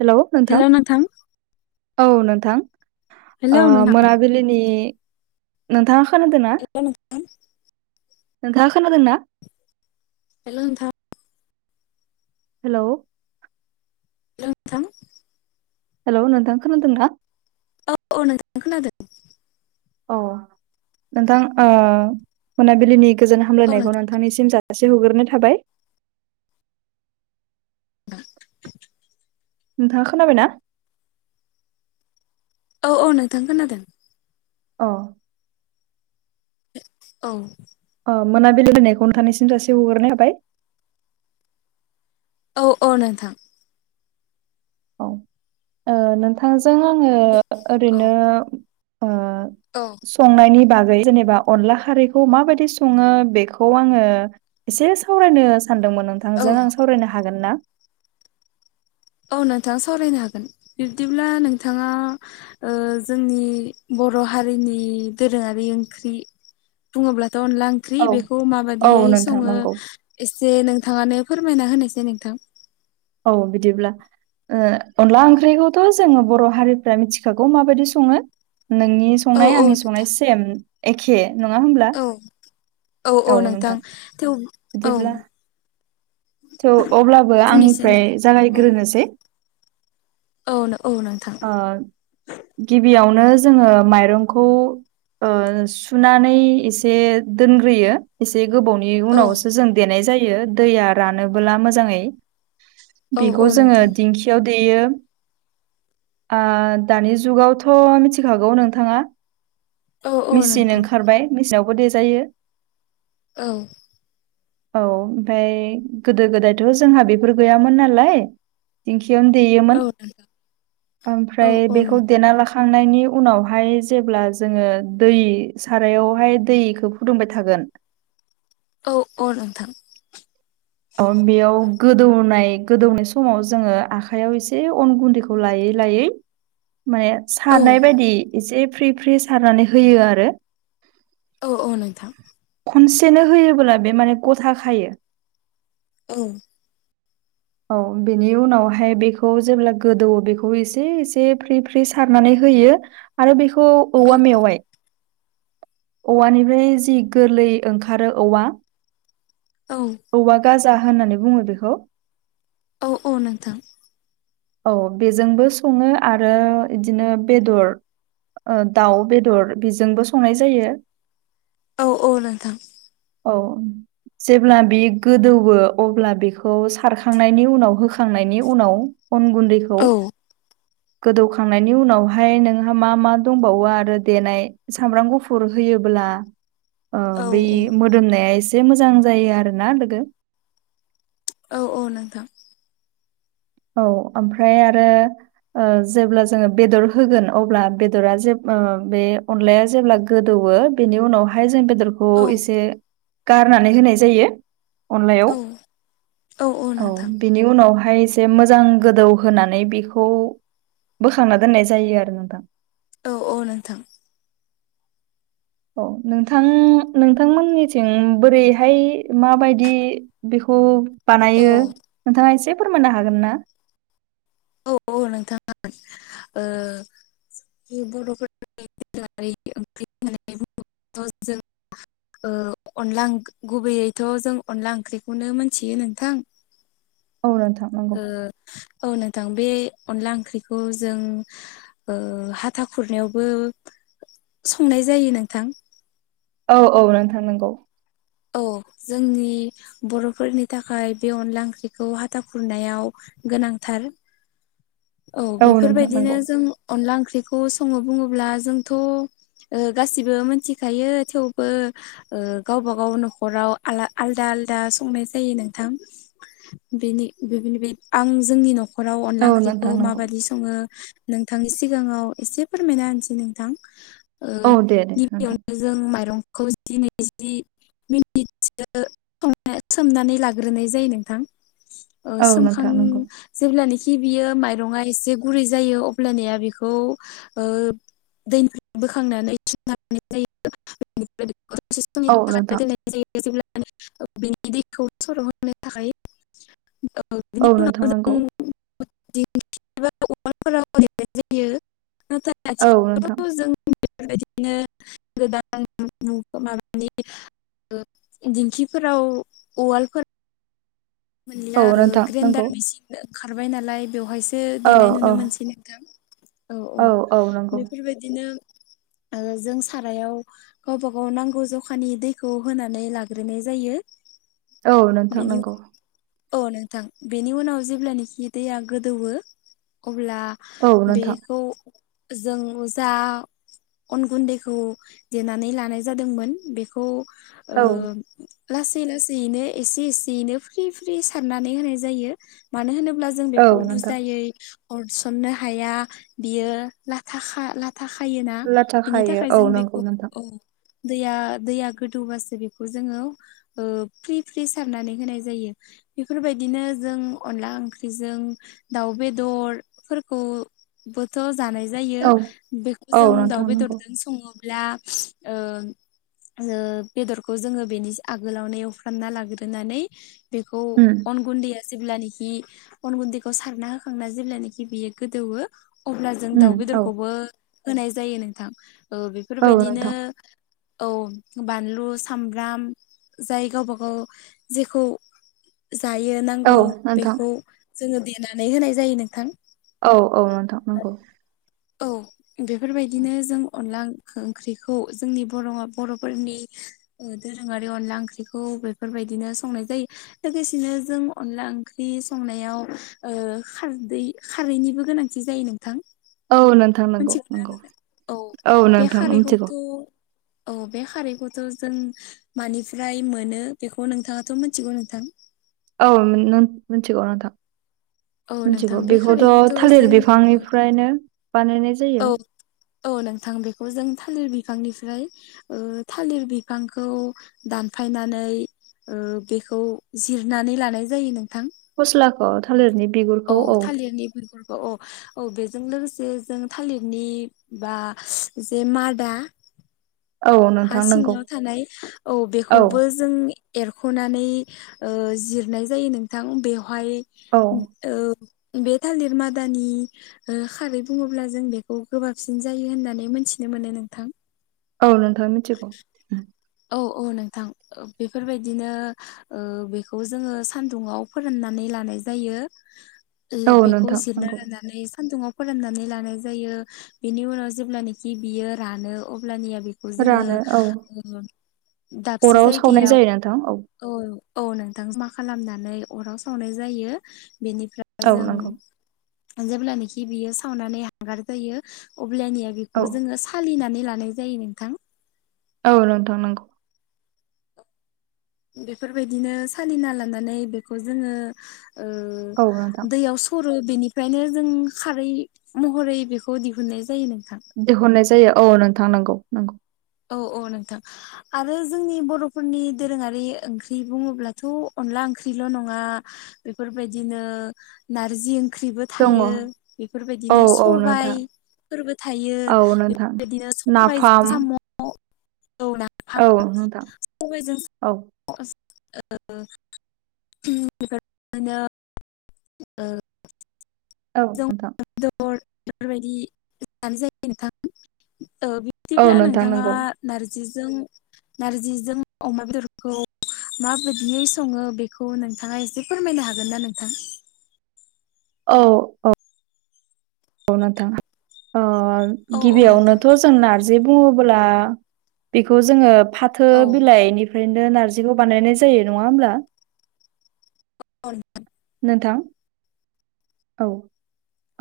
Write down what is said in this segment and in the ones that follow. हेल' नोंथां औ नोंथां हेलौ नोंथां मोना बिलिनि नोंथाङा खोनादोंना [unintelligible] नोंथाङा खोनादों ना हेल' नोंथा हेल' [unintelligible] हेल' नोंथां खोनादों ना औ औ नोंथां खोनादों अ नोंथां मोनाबिलिनि गोजोन औ हामलायनायखौ नोंथां नों ोंखांनिसिम जासे हग्रोनो थाबाय [unintelligible] नोंथाङा खोनाबायना औ औ नोंथां खोनादों अ औ अ मोनाबिलि होननायखौ नोंथानिसिम जासि हरग्रोनाय थाबाय औ औ नोंथां औ नोंथांजों आङो औ ओरैनो औ संनायनि बागै जेनेबा अनला खारैखौ माबायदि सङो बेखौ आङो एसे सावरायनो सानदोंमोन औ नोंथांजों आं सावरायनो हागोन ना औ नोंथां सावरायनो हागोन बिदिब्ला नोंथाङा ओ जोंनि बर' हारिनि दोरोङारि ओंख्रि बुङोब्लाथ' अनला ओं ओंख्रि औ बेखौ माबायदियै औ नोंथां सङो नंगौ एसे नोंथाङानो फोरमायना होनायसाय नोंथां औ बिदिब्ला ओ अनला ओंख्रिखौथ' जोङो बर' हारिफ्रा मिथिखागौ माबायदि सङो नोंनि औ संनाय औ आंनि नोंथां संनाय सेम एखे नङा होमब्ला औ औ औ नोंथां थेव औ बिदिब्ला थ' अब्लाबो बुंनोसै आंनिफ्राय नोंथां औ जागायग्रोनोसै औ नो औ नोंथां ओ गिबियावनो जोङो माइरंखौ ओ सुनानै एसे दोनग्रोयो एसे गोबावनि औ उनावसो जों देनाय जायो दैया रानोबोला मोजांङै औ औ बेखौ जोंङो नोंथां दिंखि याव देयो ओ दानि जुगावथ' मिथिखागौ नोंथाङा औ औ मेचिन नोंथां ओंखारबाय मेचिनावबो देजायो औ औ ओमफ्राय गोदो गोदायथ' जोंहा बेफोर गैयामोन नालाय दिंखियावनो देयोमोन औ नोंथां औ ओमफ्राय औ बेखौ नोंथां देना लाख खांनायनि उनावहाय जेब्ला जोङो दै सारायावहाय दैखौ फुदुंबाय थागोन औ औ नोंथां अ बेयाव गोदौनाय गोदौनाय समाव जोङो आखाइयाव एसे अन गुन्दैखौ लायै लायै माने औ सारनाय बायदि एसे फ्रि फ्रि सारनानै होयो आरो औ औ नोंथां खनसेनो होयोबोब्ला बे माने गथ खायो औ। औ बेनि उनावहाय बेखौ जेब्ला गोदौवो बेखौ एसे एसे फ्रि फ्रि सारनानै होयो आरो बेखौ औ औवा मेवाय औवानिफ्राय जि गोरलै ओंखारो औवा औ औवा गाजा होननानै बुङो बेखौ औ औ नोंथां। औ बेजोंबो सङो आरो इदिनो बेदर ओ दाउ बेदर बेजोंबो संनाय जायो औ औ नोंथां। औ जेब्ला बे गोदौवो अब्ला बेखौ सारखांनायनि उनाव होख खांनायनि उनाव अन गुन्दैखौ औ गोदौखांनायनि उनावहाय नोंहा मा मा दंबावो आरो देनाय सामब्राम गुफुर होयोब्ला ओ औ बै मोदोमनाया एसे मोजां जायो आरोना लोगो औ औ नोंथां। औ ओमफ्राय आरो ओ जेब्ला जोङो बेदर होगोन अब्ला बेदरा जेब ओ बे अनलाया जेब्ला गोदौवो बेनि उनावहाय जों बेदरखौ औ एसे गारनानै होनाय जायो अनलायाव औ बिनि उनावहाय जे मोजां गोदौ होनानै बेखौ बोखांना दोननाय जायो आरो नोंथां औ औ नोंथां। औ नोंथां नोंथांमोननिथिं बोरैहाय माबायदि बेखौ बानायो औ नोंथाङा एसे फोरमाननो हागोन ना? औ औ नोंथांमोन ओ बर'फोर [unintelligible] ओ अनला ओं गुबैयैथ' जों अनला ओंख्रिखौनो मोनथियो नोंथां। औ नोंथां। नंगौ ओ औ नोंथां बे अनला ओंख्रिखौ जों ओ हाथा खुरनायावबो संनाय जायो नोंथां। औ औ नोंथां नंगौ। औ जोंनि बर'फोरनि थाखाय बे अनला ओंख्रिखौ हाथा खुरनायाव गोनांथार। औ नोंथां बेफोरबायदिनो नंगौ जों अनला ओंख्रिखौ सङो बुङोब्ला जोंथ' ओ गासिबो मोनथिखायो थेवबो ओ गावबा-गाव न'खराव आला आलादा-आलदा संनाय जायो नोंथां बेनि बेनि आं जोंनि न'खराव अनला औ ओंख्रि नोंथां नंगौ बिदि सङो नोंथांनि सिगाङाव एसे फोरमायना होनसै नोंथां। ओ‌ औ दे दे नोंथां गिबियावनो जों माइरंखौ जि नैजि मिनिटसो सोमनानै लाग्रोनाय जायो नोंथां। ओ औ सोमखां नोंथां नंगौ जेब्लानोखि बियो माइ रंआ एसे गुरै जायो अब्लानिया बेखौ ओ दैनिफ्राय बोखांनानै औ नोंथां [unintelligible] [unintelligible] औ नोंथां नंगौ। जों [unintelligible] नाथाय औ नोंथां आथिखालावथ' जों बेफोरबायदिनो गोदान [unintelligible] ओ दिंखिफोराव उवालफोराव मोनला औ ओ नोंथां नंगौ ग्रेडार मेसिन ओंखारबाय नालाय बेवहायसो औ देनाय नुनो औ मोनसै नोंथां। औ औ बेफोरबायदिनो ओ जों सारायाव गावबा-गाव नांगौ जखानि दैखौ होनानै लाग्रोनाय जायो। औ नोंथां बेनि नंगौ। औ नोंथां बेनि उनाव जेब्लानोखि दैया गोदौवो अब्ला औ नोंथां बेखौ जों जा अन गुन्दैखौ देनानै लानाय जादोंमोन बेखौ ओ औ लासै लासैनो एसे एसेयैनो फ्रि फ्रि सारनानै होनाय जायो मानो होनोब्ला जों औ बेखौ नोंथां बुजायै हरसननो हाया बियो लाथा खा ला- थाखायोना लाथा बिनि खायो थाखाय औ जों नंगौ बेखौ नोंथां औ दैया दैया गोदौबासो बेखौ जोङो ओ फ्रि-फ्रि सारनानै होनाय जायो। जायो बेफोरबायदिनो जों अनला ओंख्रिजों दाउ बेदर फोरखौ बोथ' जानाय जायो औ बेखौ औ जों दाउ नोंथां नंगौ बेदरजों सङोब्ला ओ ओ बेदरखौ जोङो बेनि आगोलावनो एवफ्रामना लाग्रोनानै बेखौ उम अन गुन्दै जेब्लानखि अन गुन्दैखौ सारना होखांना जेब्लानखि बियो गोदौवो अब्ला जों उम दाउ औ बेदरखौबो होनाय जायो नोंथां। ओ औ बेफोरबायदिनो नोंथां औ बानलु, सामब्राम जाय गावबा-गाव जेखौ जायो औ नांगौ नोंथां बेखौ जोङो देनानै होनाय जायो नोंथां। औ औ नोंथां नंगौ औ बेफोरबायदिनो जों अनला ओंख्रिखौ जोंनि बर' बर'फोरनि ओ दोरोङारि अनला ओंख्रिखौ बेफोरबायदिनो संनाय जायो। लोगोसेनो जों अनला ओंख्रि संनायाव ओ खारदै खारैनिबो गोनांथि जायो नोंथां औ नो मोनथिग [inaudible] औ बे नोंथां मिथिगौ खारैखौथ' औ बे खारैखौथ' जों मानिफ्राय मोनो बेखौ नोंथाङाथ' मिथिगौ नोंथां औ [unintelligible] मिथिगौ नोंथां औ नोंथां मिथिगौ बे बेखौथ' खारैखौथ' थालिर जों बिफांनिफ्रायनो बानायनाय जा औ-औ नोंथां बेखौ जों थालिर बिफांनिफ्राय ओ थालिर बिफांखौ दानफायनानै ओ बेखौ जिरनानै लानाय जायो नोंथां। फस्लाखौ थालिरनि बिगुरखौ औ इरनि बिगुर औ-औ-औ बेजों लोगोसे जों थालिरनि बा जे मादा औ हा नोंथां नंगौ सिङाव थानाय औ बेखौबो जोंनि एरख'नानै जिरनाय जायो नोंथां बेवहाय औ ओ बे थालिर मादानि ओ खारै बुङोब्ला जों बेखौ गोबाबसिन जायो होननानै मोनथिनो मोनो नोंथां। औ नोंथाङा मिथिगौ औ-औ नोंथां ओ बेफोरबायदिनो ओ बेखौ जोङो सानदुाव फोराननानै लानाय जायो। औ [unintelligible] बेखौ नोंथां जिरना नंगौ लानानै सानदुंङाव फोराननानै लानाय जायो बेनि उनाव जेब्लानाखि बियो रानो अब्लानिया बे खौ जोङो रानो औ [inaudible] दाबसे अराव सावनाय जायगायाव जायो नोंथां औ औ-औ नोंथां मा खालामनानै अराव सावनाय जायो बेनिफ्राय औ नंगौ जों जेब्लानाखि बियो सावनानै हांगार जायो अब्लानिया बे औ खौ जोङो सालिनानै लानाय जायो नोंथां। औ नोंथां नोंगौ। बेफोरबायदिनो सालिना लानानै बेखौ जोङो ओ औ नोंथां दैयाव स सरो बेनिफ्रायनो जों खारै महरै बेखौ दिहुननाय जायो नोंथां। दिहुननाय जायो औ नोंथां नंगौ-नंगौ। औ-औ नोंथां। आरो जोंनि बर'फोरनि दोरोङारि ओंख्रि बुङोब्लाथ' अनला ओंख्रिल' नङा बेफोरबायदिनो नारजि ओंख्रिबो दङ थायो औ बेफोरबायदिनो औ सबाय नोंथां फोरबो थायो औ नोंथां बेफोरबायदिनो नाफाम सबायजों साम' [inaudible] औ नोंथां सबाइजों औ [inaudible] ओ औ नोंथां। बेदर बेफोरबायदि जानाय जायो नोंथां ओ बि औ दिब्ला नोंथां नोंथाङा नंगौ नार्जिजों-नार्जिजों अमा बेदरखौ माबायदियै सङो बेखौ नोंथाङा एसे फोरमायनो हागोनना नोंथां। औ-औ। [inaudible] गौ नोंथां ओ औ औ नोंथां गिबियावनोथ' जों नार्जि बुङोब्ला बेखौ जोङो फाथो औ बिलायनि फ्रायनो नारजिखौ बानायनाय जायो नङा होमब्ला। [inaudible] नोंथां औ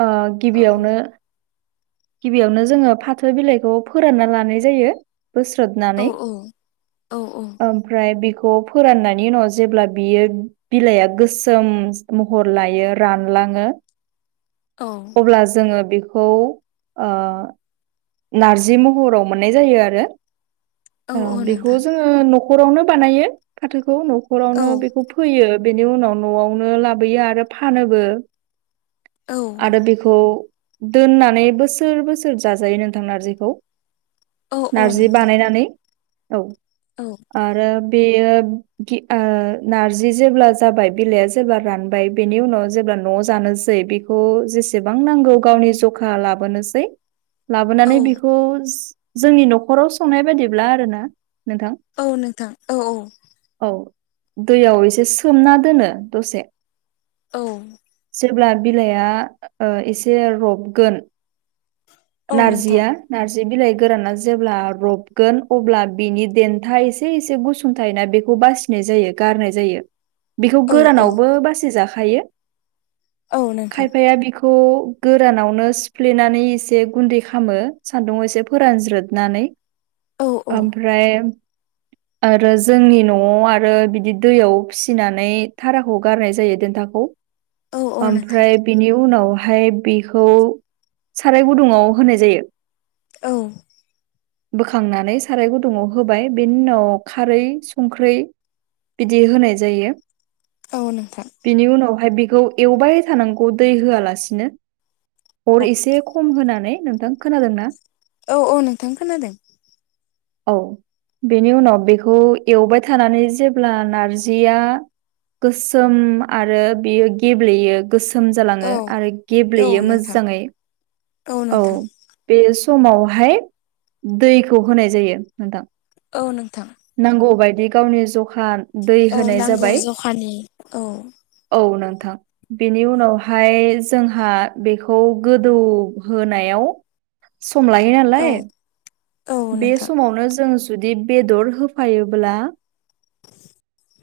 ओ औ गिबियावनो गिबियावनो जोङो फाथो बिलाइखौ फोरानना लानाय जायो औ बोस्रोदनानै। औ ओमफ्राय बिखौ फोराननायनि उनाव जेब्ला बियो बिलाया गोसोम महर लायो रानलाङो। औ अब्ला जोङो बेखौ ओ नारजि महराव मोननाय जायो आरो ओ औ बेखौ नोंथां जोङो न खरावनो बानायो फाथोखौ औ न'खरावनो बेखौ फोयो बेनि उनाव न'आवनो लाबोयो आरो फानोबो। औ आरो बेखौ दोननानै बोसोर बोसोर जाजायो नोंथां नारजिखौ। औ औ नोंथां। नानै औ। आरो बेयो गि ओ नारजि जेब्ला जाबाय बिलाइआ जेब्ला रानबाय बेनि उनाव जेब्ला न'आव जानोसै बेखौ जेसेबां नांगौ गावनि जखा लाबोनोसै। लाबोनानै औ बिखौ जोंनि न'खराव संनाय बायदिब्ला आरोना नोंथां। औ नोंथां औ औ। औ दैयाव एसे सोमना दोनो दसे औ। जेब्ला बिलाया ओ एसे रबगोन औ नोंथां नारजिया नारजि बिलाइ गोराना जेब्ला रबगोन अब्ला बिनि देन्था एसे एसे गुसु सुं थायोना बेखौ बासिनाय जायो गारनाय जायो। बेखौ औ औ गोरानावबो बासि जाखायो औ नोंथां खायफाया बेखौ खौ गोरानावनो सिफ्लेनानै एसे गुन्दै खामो सान्दुंआव एसे फोरानज्रोदनानै औ औ ओमफ्राय आरो जोंनि न'आव आरो बिदि दैयाव फिसिनानै थाराखौ गारनाय जायो देथाखौ औ नोंथां ओमफ्राय बिनि उनावहाय बेखौ साराय गुदुङाव होनाय जायो औ बोखांनानै साराय गुदुव होबाय बेनि उनाव खारै संख्रै बिदि होनाय जायो औ नोंथां बिनि उनावहाय बेखौ एवबाय थानांगौ दै होआलासिनो अर एसे खम होनानै नोंथां खोनादों ना? औ औ नोंथां खोनादों औ बेनि उनाव बेखौ एवबाय थानानै जेब्ला नारजिया गोसोम आरो बियो गेब्लेयो गोसोम औ जालाङो आरो औ गेब्लेयो नोंथां मोजाङै। औ बे समावहाय दैखौ होनाय जायो नोंथां औ नोंथां नांगौ बदि गावनि जखान औ नांगौ जखानि औ‌ औ नोंथां बेनि उनावहाय जोंहा बेखौ गोदौ होनायाव सम लायो औ नालाय औ बे नोंथां समावनो जों जुदि बेदर होफायोब्ला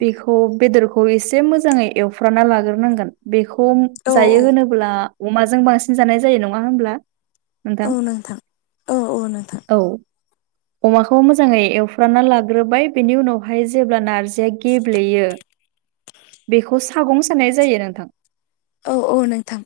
बेखौ बेदरखौ एसे मोजाङै एवफ्राना लाग्रोनांगोन बेखौ औ जायो होनोब्ला अमाजों बांसिन जानाय जायो नङा होनब्ला? औ नोंथां औ औ नोंथां। औ अमाखौ मोजाङै एवफ्रामना लाग्रोबाय बेनि उनावहाय जेब्ला नारजिया गेब्लेयो बेखौ सागं साननाय जायो नोंथां। औ औ नोंथां।